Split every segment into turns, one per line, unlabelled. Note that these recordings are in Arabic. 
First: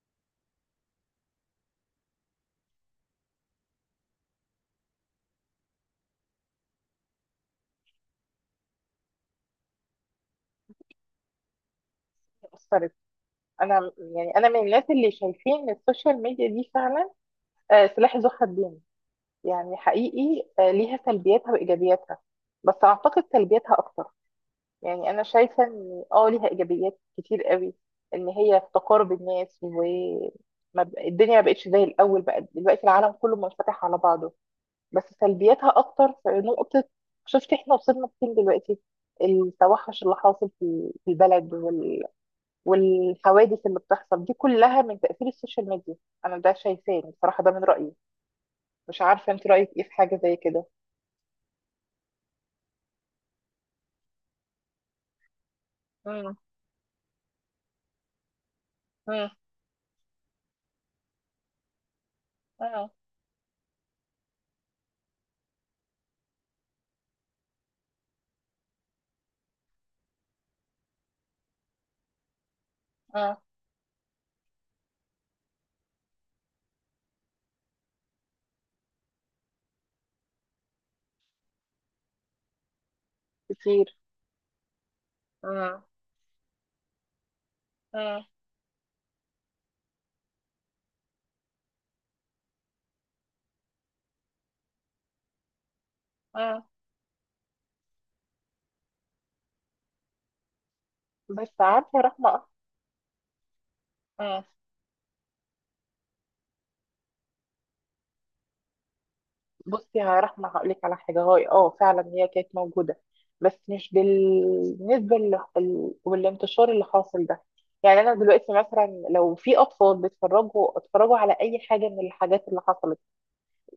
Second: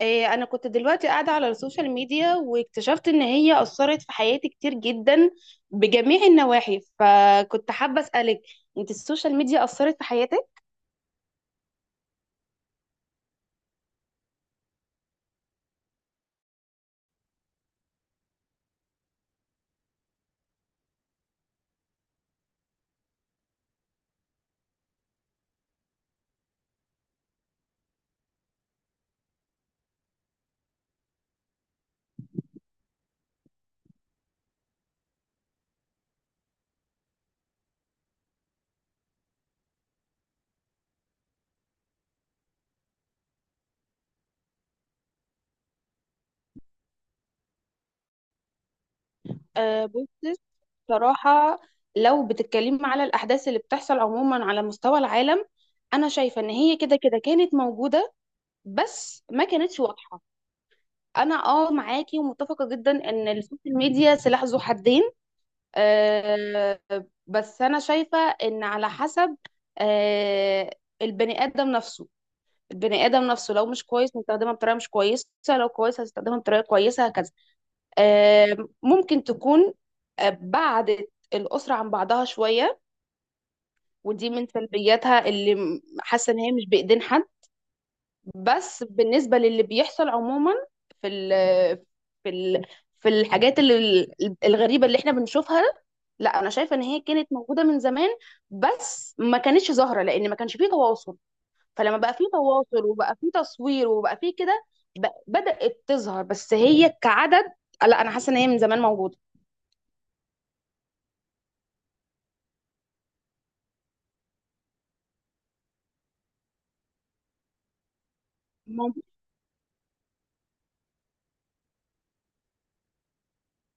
انا كنت دلوقتي قاعده على السوشيال ميديا، واكتشفت ان هي اثرت في حياتي كتير جدا بجميع النواحي، فكنت حابه اسالك: انت السوشيال ميديا اثرت في حياتك؟
أثرت. أنا يعني أنا من الناس اللي شايفين إن السوشيال ميديا دي فعلا سلاح ذو حدين. يعني حقيقي، ليها سلبياتها وإيجابياتها، بس أعتقد سلبياتها أكتر. يعني أنا شايفة إن ليها إيجابيات كتير قوي، إن هي في تقارب الناس، و ما ب- الدنيا ما بقتش زي الأول، بقى دلوقتي العالم كله منفتح على بعضه. بس سلبياتها أكتر في نقطة. شفت إحنا وصلنا فين دلوقتي؟ التوحش اللي حاصل في البلد، والحوادث اللي بتحصل دي كلها من تأثير السوشيال ميديا. انا ده شايفاه بصراحة، ده من رأيي. مش عارفة انت رأيك ايه
أه،
في حاجة
بصي.
زي كده؟
بصراحه، لو بتتكلمي على الاحداث اللي بتحصل عموما على مستوى العالم، انا
مم.
شايفه ان هي كده كده كانت موجوده، بس
مم.
ما كانتش واضحه. انا اه معاكي ومتفقه
مم.
جدا ان السوشيال ميديا سلاح ذو حدين. آه، بس انا شايفه ان على حسب آه، البني ادم نفسه. البني ادم
مم.
نفسه لو مش كويس هستخدمها بطريقه مش كويسه، لو كويس هستخدمها بطريقه كويسه هكذا. آه، ممكن تكون بعدت الاسره عن بعضها شويه،
كتير.
ودي من سلبياتها اللي
مم.
حاسه ان هي مش بايدين حد.
مم.
بس بالنسبه للي بيحصل عموما، في ال في ال في الحاجات اللي الغريبه اللي احنا بنشوفها، لا انا
مم.
شايفه ان هي كانت موجوده من زمان، بس ما كانتش ظاهره لان ما كانش فيه تواصل.
بس عارفة
فلما
يا
بقى فيه
رحمة.
تواصل، وبقى فيه تصوير، وبقى فيه
مم.
كده، بدأت تظهر، بس هي كعدد. لا انا حاسه ان هي من زمان موجوده.
بصي يا رحمة هقولك على حاجة. هاي اه فعلا هي كانت موجودة، بس مش بالنسبة والانتشار اللي حاصل ده. يعني انا دلوقتي مثلا
ممكن.
لو في اطفال بيتفرجوا اتفرجوا على اي حاجة من الحاجات اللي حصلت،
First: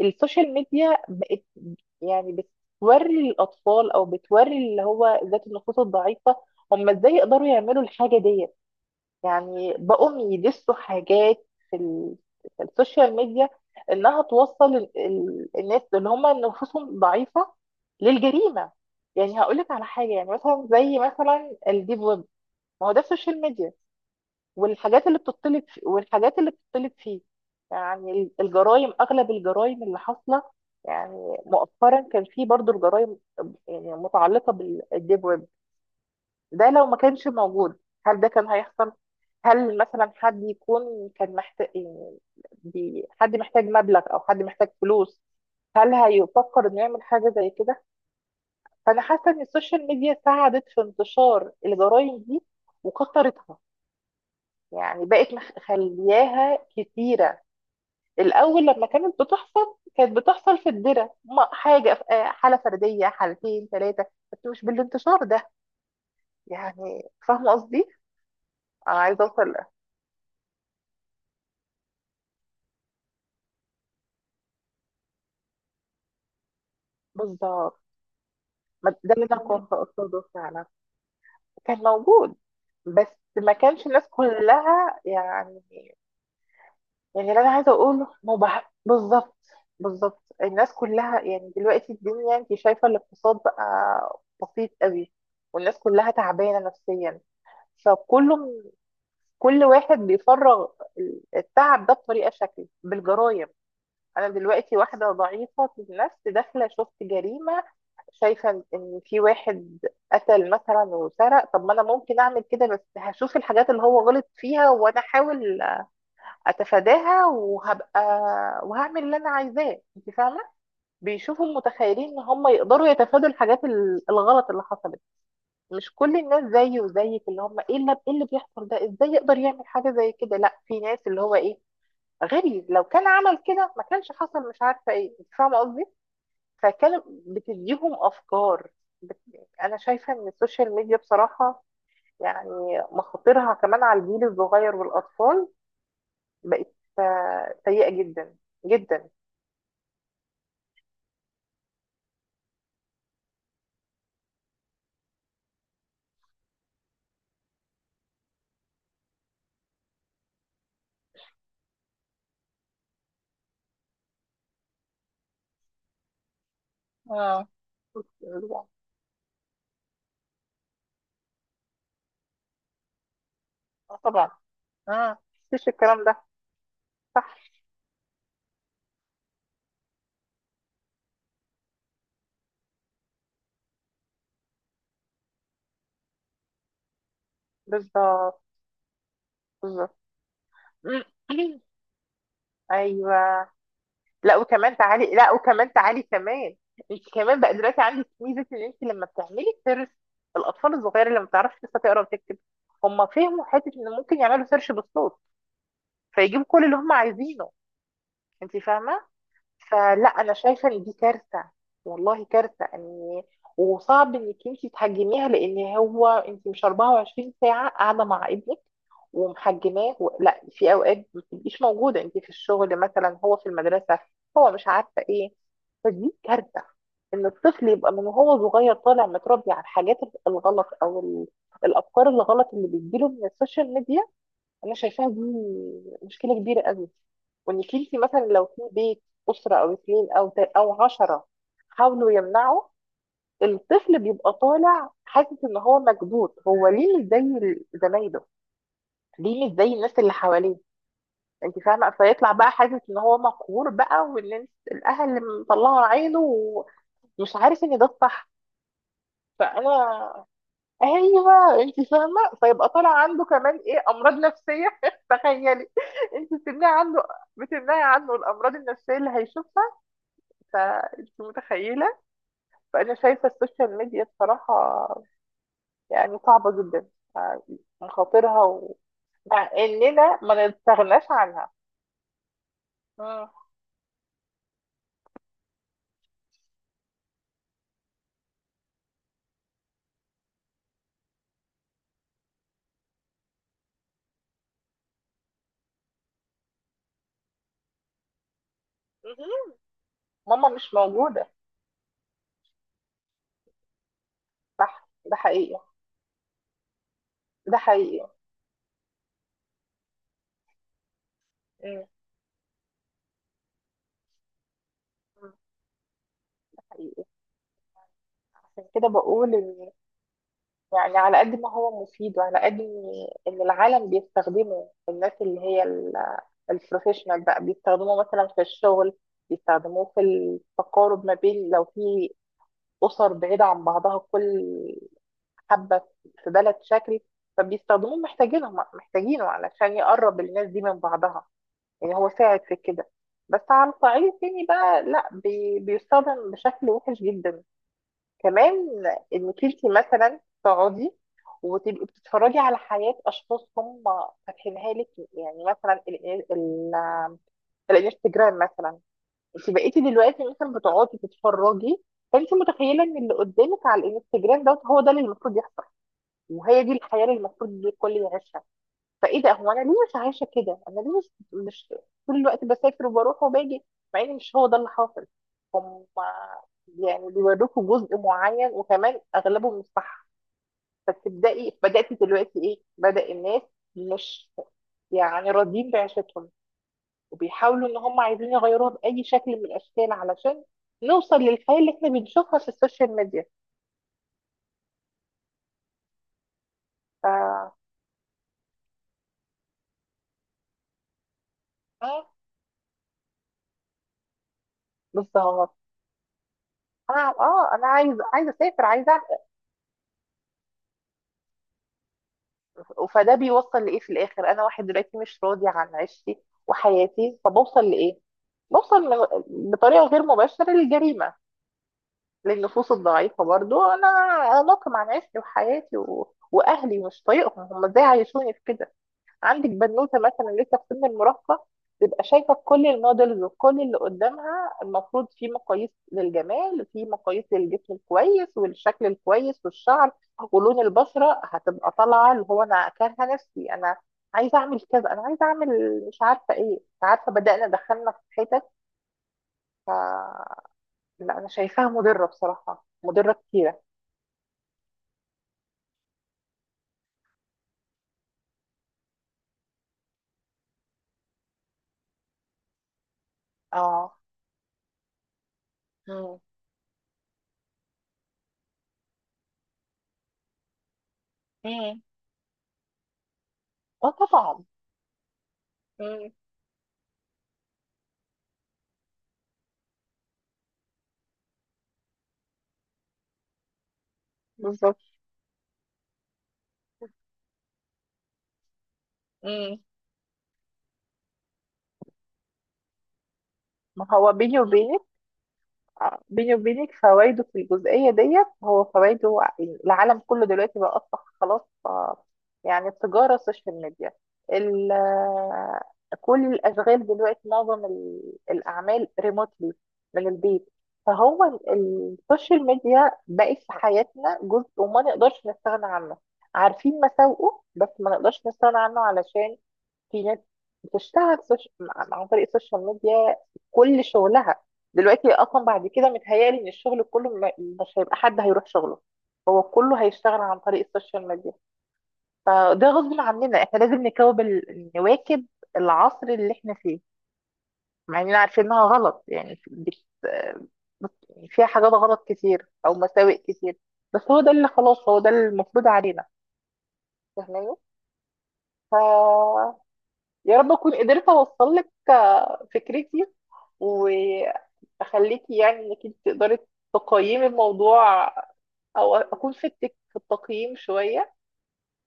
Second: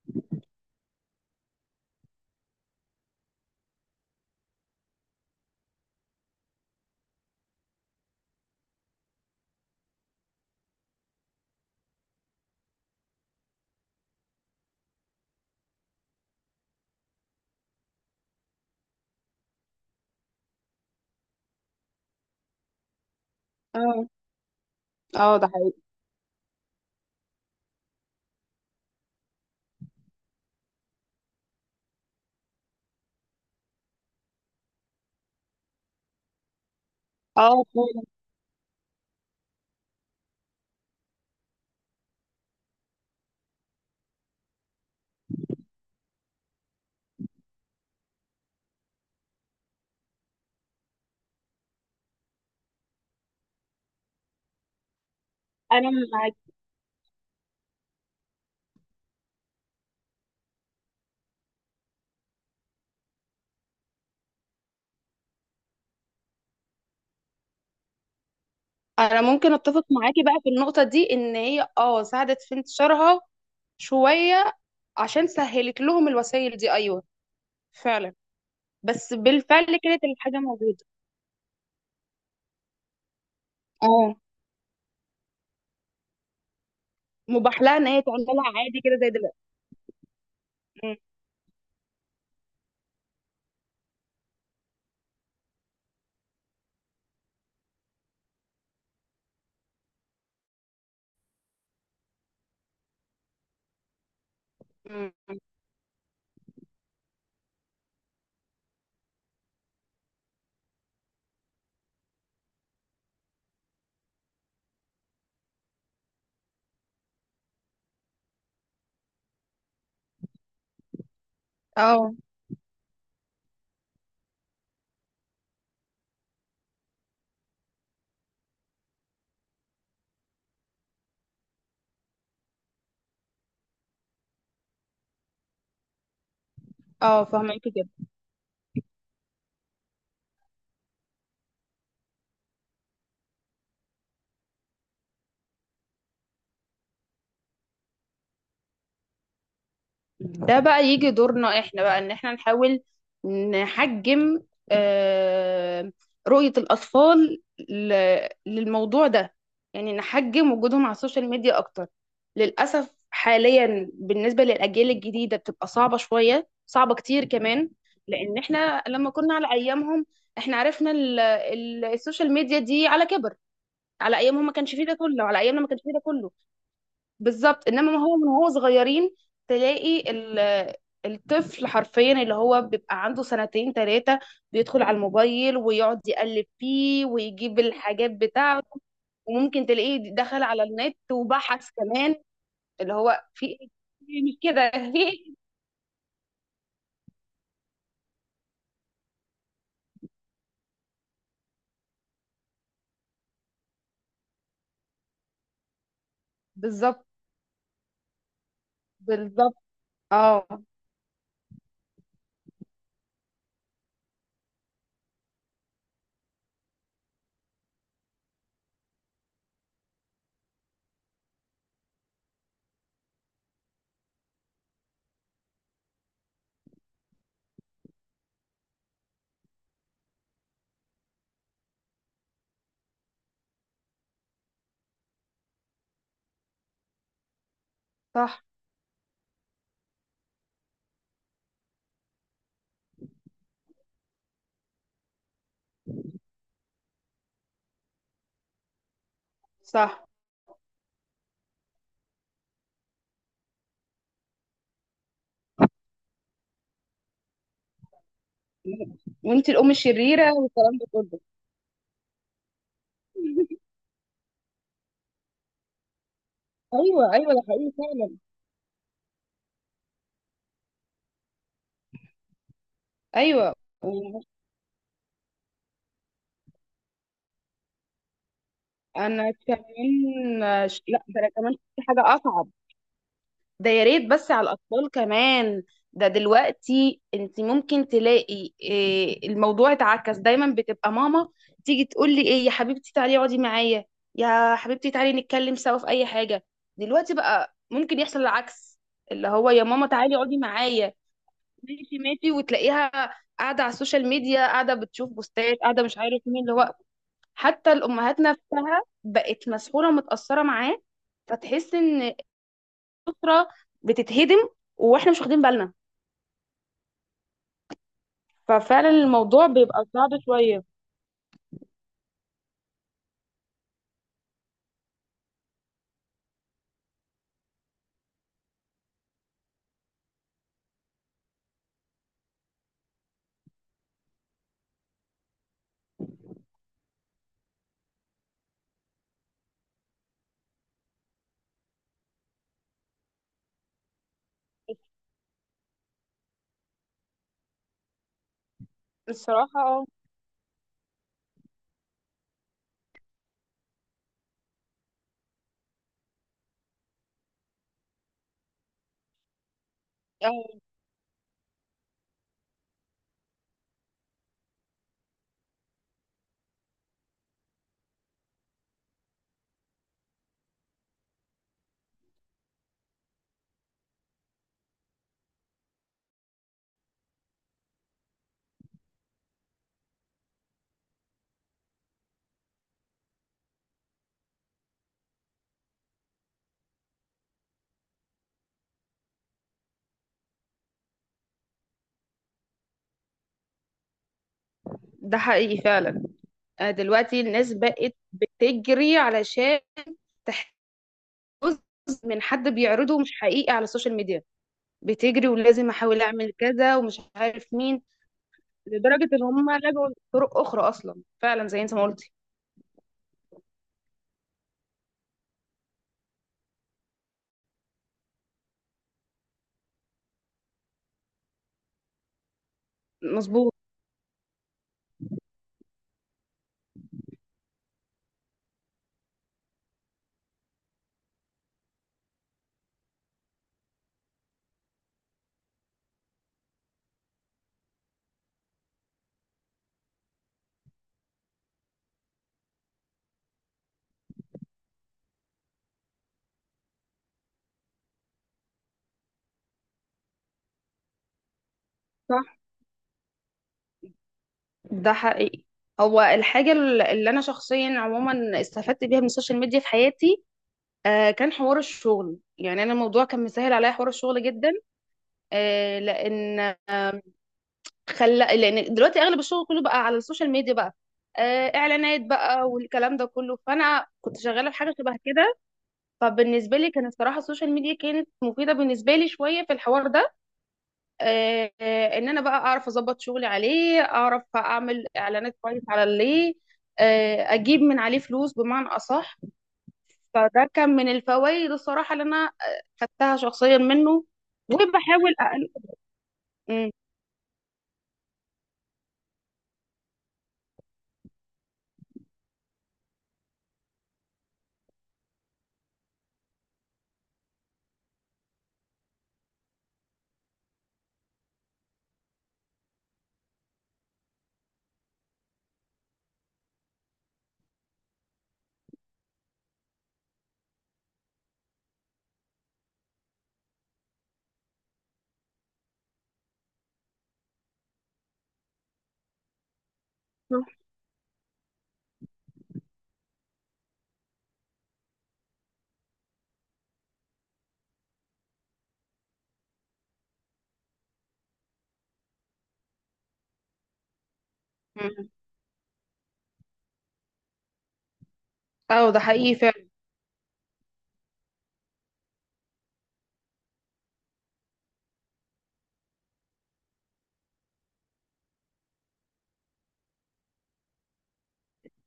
السوشيال ميديا بقت يعني بتوري الأطفال أو بتوري اللي هو ذات النفوس الضعيفة هم إزاي يقدروا يعملوا الحاجة ديت. يعني بقوم يدسوا حاجات في السوشيال ميديا، إنها توصل الناس اللي هم نفوسهم ضعيفة للجريمة. يعني هقولك على حاجة، يعني مثلا زي مثلا الديب ويب، ما هو ده السوشيال ميديا،
اه.
والحاجات اللي
اه، ده
بتطلب
حقيقي.
والحاجات اللي بتطلب فيه. يعني الجرائم، اغلب الجرائم اللي حاصله يعني مؤخرا كان في برضو الجرائم يعني متعلقه بالديب ويب. ده لو ما كانش
اه
موجود،
فعلا.
هل ده كان هيحصل؟ هل مثلا حد يكون كان محتاج يعني، حد محتاج مبلغ او حد محتاج فلوس، هل هيفكر انه يعمل حاجه زي كده؟ فانا حاسه ان السوشيال ميديا ساعدت في انتشار الجرائم دي وكثرتها. يعني بقت
انا معاكي.
مخلياها كتيرة. الأول لما كانت بتحصل كانت بتحصل في الدرة، ما- حاجة ف- آه، حالة فردية، حالتين ثلاثة، بس مش بالانتشار ده. يعني فاهمة قصدي؟ أنا
انا
عايزة أوصل
ممكن اتفق معاكي بقى في النقطه دي، ان هي اه ساعدت في انتشارها شويه، عشان سهلت لهم الوسائل دي. ايوه،
بالظبط.
فعلا، بس
ده اللي أنا فهمك
بالفعل
كنت
كانت
أقصده
الحاجه
فعلا.
موجوده.
كان موجود بس ما كانش الناس
اه،
كلها يعني. يعني اللي انا
مباح
عايزه
لها ان هي
اقوله ما هو،
تعملها عادي كده زي
بالظبط.
دلوقتي.
بالظبط الناس
م-
كلها يعني، دلوقتي الدنيا انت شايفه الاقتصاد بقى بسيط قوي، والناس كلها تعبانه نفسيا. فكله، كل واحد بيفرغ التعب ده بطريقه، شكل بالجرايم. انا دلوقتي واحده
م-
ضعيفه النفس، داخله شفت جريمه، شايفه ان في واحد قتل مثلا وسرق. طب ما انا ممكن اعمل كده، بس هشوف الحاجات اللي هو غلط فيها وانا احاول اتفاداها، وهبقى وهعمل اللي انا عايزاه، انت فاهمه. بيشوفوا متخيلين
اه.
ان هم يقدروا يتفادوا الحاجات الغلط اللي حصلت. مش كل الناس زيي وزيك اللي هم ايه، اللي إيه اللي بيحصل ده ازاي يقدر يعمل حاجه زي كده؟ لا، في ناس اللي هو ايه، غبي لو كان عمل كده ما كانش حصل، مش عارفه ايه. انت فاهمه قصدي؟ فكان
اه، فهماكي كده.
بتديهم افكار. بت... انا شايفه ان السوشيال ميديا بصراحه يعني مخاطرها كمان على الجيل الصغير والاطفال بقت سيئه جدا جدا.
ده بقى يجي دورنا احنا بقى، ان احنا نحاول نحجم آه، رؤية الاطفال للموضوع ده. يعني نحجم وجودهم على السوشيال ميديا اكتر. للاسف حاليا بالنسبة للاجيال الجديدة بتبقى صعبة شوية، صعبة كتير
اه
كمان، لان
الأسبوع.
احنا لما كنا على ايامهم، احنا عرفنا السوشيال ميديا دي على كبر. على
طبعا.
ايامهم ما كانش فيه ده
اه
كله، على ايامنا ما
مفيش
كانش فيه ده
الكلام ده.
كله.
صح.
بالظبط، انما ما هو من هو صغيرين تلاقي الطفل حرفيا اللي هو بيبقى عنده سنتين ثلاثة بيدخل على الموبايل، ويقعد يقلب فيه، ويجيب الحاجات
بالظبط.
بتاعته. وممكن
بالظبط.
تلاقيه دخل على النت
م-
وبحث كمان اللي هو في
ايوه.
إيه؟ في إيه؟
لا
مش كده؟
وكمان
في
تعالي، لا
إيه؟
وكمان تعالي كمان. انت كمان بقى دلوقتي عندك ميزه ان انت لما بتعملي سيرش، الاطفال الصغيره اللي ما بتعرفش لسه تقرا وتكتب هم فهموا حته ان ممكن يعملوا سيرش بالصوت، فيجيبوا كل اللي هم
بالظبط.
عايزينه. انت فاهمه.
بالظبط.
فلا انا
اه.
شايفه ان دي كارثه. والله كارثه، ان وصعب انك انت تحجميها، لان هو انت مش 24 ساعه قاعده مع ابنك ومحجماه لا، في اوقات ما بتبقيش موجوده، انت في الشغل مثلا، هو في المدرسه، هو مش عارفه ايه. فدي كارثه ان الطفل يبقى من وهو صغير طالع متربي على الحاجات الغلط او الافكار الغلط اللي بتجيله من السوشيال ميديا. انا شايفاها دي مشكله كبيره قوي. وانك انت مثلا لو
صح.
في بيت اسره او اثنين او عشره حاولوا يمنعوا، الطفل بيبقى طالع حاسس ان هو مكبوت، هو ليه مش زي زمايله، ليه مش زي الناس
صح.
اللي حواليه. انت فاهمه، فيطلع بقى حاسس ان هو مقهور بقى، وان الاهل مطلعوا عينه ومش عارف ان ده الصح.
وانت
فانا،
الام الشريره والكلام ده كله.
ايوه انت فاهمه، فيبقى طالع عنده كمان ايه، امراض نفسيه تخيلي، انت بتمنعي عنه،
ايوه، ايوه، ده حقيقي
بتمنعي عنه
فعلا.
الامراض النفسيه اللي هيشوفها. فانت متخيله. فانا شايفه
ايوه.
السوشيال ميديا بصراحه يعني صعبه جدا. يعني مخاطرها
انا
مع
كمان،
اننا ما نستغناش
لا ده انا
عنها.
كمان في حاجه اصعب.
مم.
ده يا ريت بس على الاطفال كمان. ده دلوقتي انت ممكن تلاقي إيه، الموضوع اتعكس. دايما بتبقى ماما تيجي تقول لي: ايه يا حبيبتي، تعالي اقعدي معايا، يا حبيبتي تعالي نتكلم سوا في اي حاجه. دلوقتي بقى ممكن يحصل العكس، اللي هو:
مهم.
يا ماما تعالي اقعدي
ماما مش
معايا.
موجوده.
ماشي ماشي، وتلاقيها قاعده على السوشيال ميديا، قاعده بتشوف
ده
بوستات،
حقيقي.
قاعده مش عارف مين اللي هو.
ده
حتى
حقيقي.
الأمهات نفسها بقت مسحولة ومتأثرة معاه. فتحس
مم.
إن الأسرة بتتهدم، وإحنا مش
مم.
واخدين بالنا.
ده حقيقي. عشان كده
ففعلا
بقول،
الموضوع بيبقى صعب شوية.
يعني على قد ما هو مفيد، وعلى قد ان العالم بيستخدمه، الناس اللي هي البروفيشنال بقى بيستخدموه مثلا في الشغل، بيستخدموه في التقارب، ما بين لو في أسر بعيدة عن بعضها، كل حبة في بلد شكل، فبيستخدموه، محتاجينهم محتاجينه علشان يقرب الناس دي من بعضها. يعني هو ساعد في كده. بس على الصعيد التاني بقى لا، بيستخدم بشكل وحش جدا كمان. انك
الصراحة
انت
اه.
مثلا تقعدي وتبقي بتتفرجي على حياة اشخاص هم فاتحينها لك، يعني مثلا ال ال الانستجرام مثلا. انت بقيتي دلوقتي مثلا
آه،
بتقعدي تتفرجي، فانت متخيلة ان اللي قدامك على الانستجرام دوت هو ده اللي المفروض يحصل، وهي دي الحياة اللي المفروض الكل يعيشها. فايه ده، هو انا ليه مش عايشه كده، انا ليه مش طول الوقت بسافر وبروح وباجي، مع ان مش هو ده اللي حاصل. هم يعني بيوروكوا جزء معين وكمان اغلبه مش صح. فتبداي بداتي دلوقتي ايه، بدا الناس مش يعني راضيين بعيشتهم، وبيحاولوا ان هم عايزين يغيروها باي شكل من الاشكال علشان نوصل للحياه اللي احنا بنشوفها في السوشيال ميديا.
ده حقيقي فعلا.
ف
دلوقتي الناس بقت بتجري علشان تحتفظ
آه،
من حد بيعرضه مش حقيقي على السوشيال ميديا. بتجري،
بالظبط.
ولازم احاول اعمل كذا ومش
انا
عارف
اه انا
مين.
عايزه اسافر، عايزه.
لدرجة ان هم لجوا لطرق اخرى اصلا، فعلا زي انت ما قلتي.
فده بيوصل لايه في الاخر؟ انا واحد دلوقتي مش راضي عن عيشتي وحياتي، فبوصل لايه؟ بوصل بطريقه غير مباشره للجريمه، للنفوس الضعيفه
مظبوط.
برضو. انا اناقم عن عيشتي وحياتي واهلي مش طايقهم، هم ازاي عايشوني في كده. عندك بنوته مثلا لسه في سن المراهقه، تبقى شايفه كل المودلز وكل اللي قدامها، المفروض في مقاييس للجمال، في مقاييس للجسم الكويس والشكل الكويس والشعر ولون البشره، هتبقى طالعه اللي هو انا كارهه نفسي، انا عايزه اعمل كذا، انا عايزه اعمل، مش عارفه ايه، مش عارفه، بدانا دخلنا في حتت. ف... لا انا شايفاها مضره بصراحه، مضره كتيره.
ده حقيقي. هو الحاجة اللي أنا شخصيا عموما استفدت بيها من السوشيال ميديا في حياتي آه كان حوار الشغل. يعني أنا الموضوع كان مسهل عليا حوار
اه.
الشغل جدا، آه،
مم.
لأن خلى، لأن دلوقتي أغلب الشغل كله بقى على السوشيال ميديا بقى. آه،
مم.
إعلانات بقى والكلام ده كله، فأنا
اه
كنت
طبعا.
شغالة في حاجة شبه كده.
مم.
فبالنسبة لي كانت الصراحة السوشيال ميديا كانت مفيدة بالنسبة لي شوية في الحوار ده. ان انا بقى اعرف اظبط شغلي عليه، اعرف
بالظبط.
اعمل اعلانات كويس على اللي اجيب من عليه فلوس بمعنى اصح.
مم.
فده كان من الفوائد الصراحه اللي انا خدتها شخصيا
ما
منه.
هو بيني وبينك،
وبحاول أقل...
بيني
مم.
وبينك فوائده في الجزئية ديت. هو فوائده العالم كله دلوقتي بقى أصبح خلاص، يعني التجارة السوشيال ميديا، ال- آه، كل الأشغال دلوقتي، معظم الأعمال ريموتلي من البيت. فهو السوشيال ميديا بقت في حياتنا جزء وما نقدرش نستغنى عنه. عارفين مساوئه بس ما نقدرش نستغنى عنه، علشان في ناس بتشتغل عن طريق السوشيال ميديا كل شغلها. دلوقتي اصلا بعد كده متهيألي ان الشغل كله مش هيبقى حد هيروح شغله، هو كله هيشتغل عن
مم.
طريق السوشيال ميديا. فده غصب عننا، احنا لازم نواكب العصر اللي احنا فيه، مع اننا عارفين انها غلط، يعني فيها حاجات غلط كتير او مساوئ كتير، بس هو ده اللي خلاص، هو ده المفروض علينا، فاهماني.
اه ده حقيقي
ف،
فعلا.
يا رب اكون قدرت اوصل لك فكرتي، واخليكي يعني انك انت تقدري تقيمي الموضوع، او اكون فدتك في التقييم شويه.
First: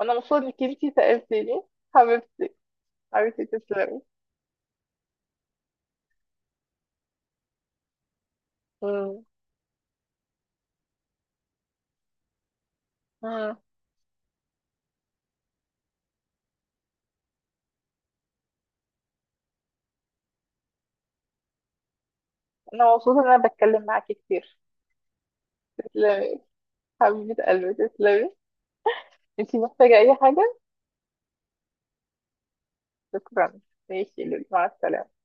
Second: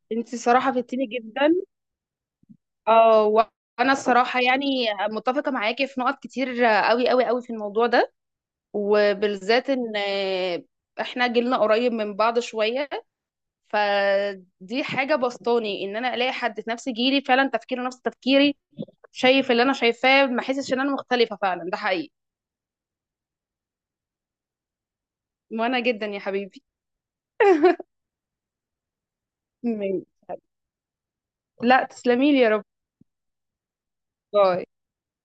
وانا
انت
مبسوطه انك
صراحه
انت
فدتيني
سالتيني.
جدا.
حبيبتي.
اه،
حبيبتي
وانا
تسلمي.
الصراحه يعني متفقه معاكي في نقط كتير قوي قوي قوي في الموضوع ده،
مم.
وبالذات ان احنا جيلنا قريب من بعض شويه.
مم.
فدي حاجة بسطاني، ان انا الاقي حد في نفس جيلي فعلا تفكيره نفس تفكيري، شايف اللي انا شايفاه، ما احسش ان انا مختلفة. فعلا ده حقيقي.
انا مبسوطه ان انا بتكلم معاكي كتير.
وانا جدا يا
تسلمي.
حبيبي.
حبيبه قلبي تسلمي. انت محتاجه
مم.
اي حاجه؟
لا، تسلمي لي يا رب.
شكرا. ماشي لولو. مع
باي.
السلامه.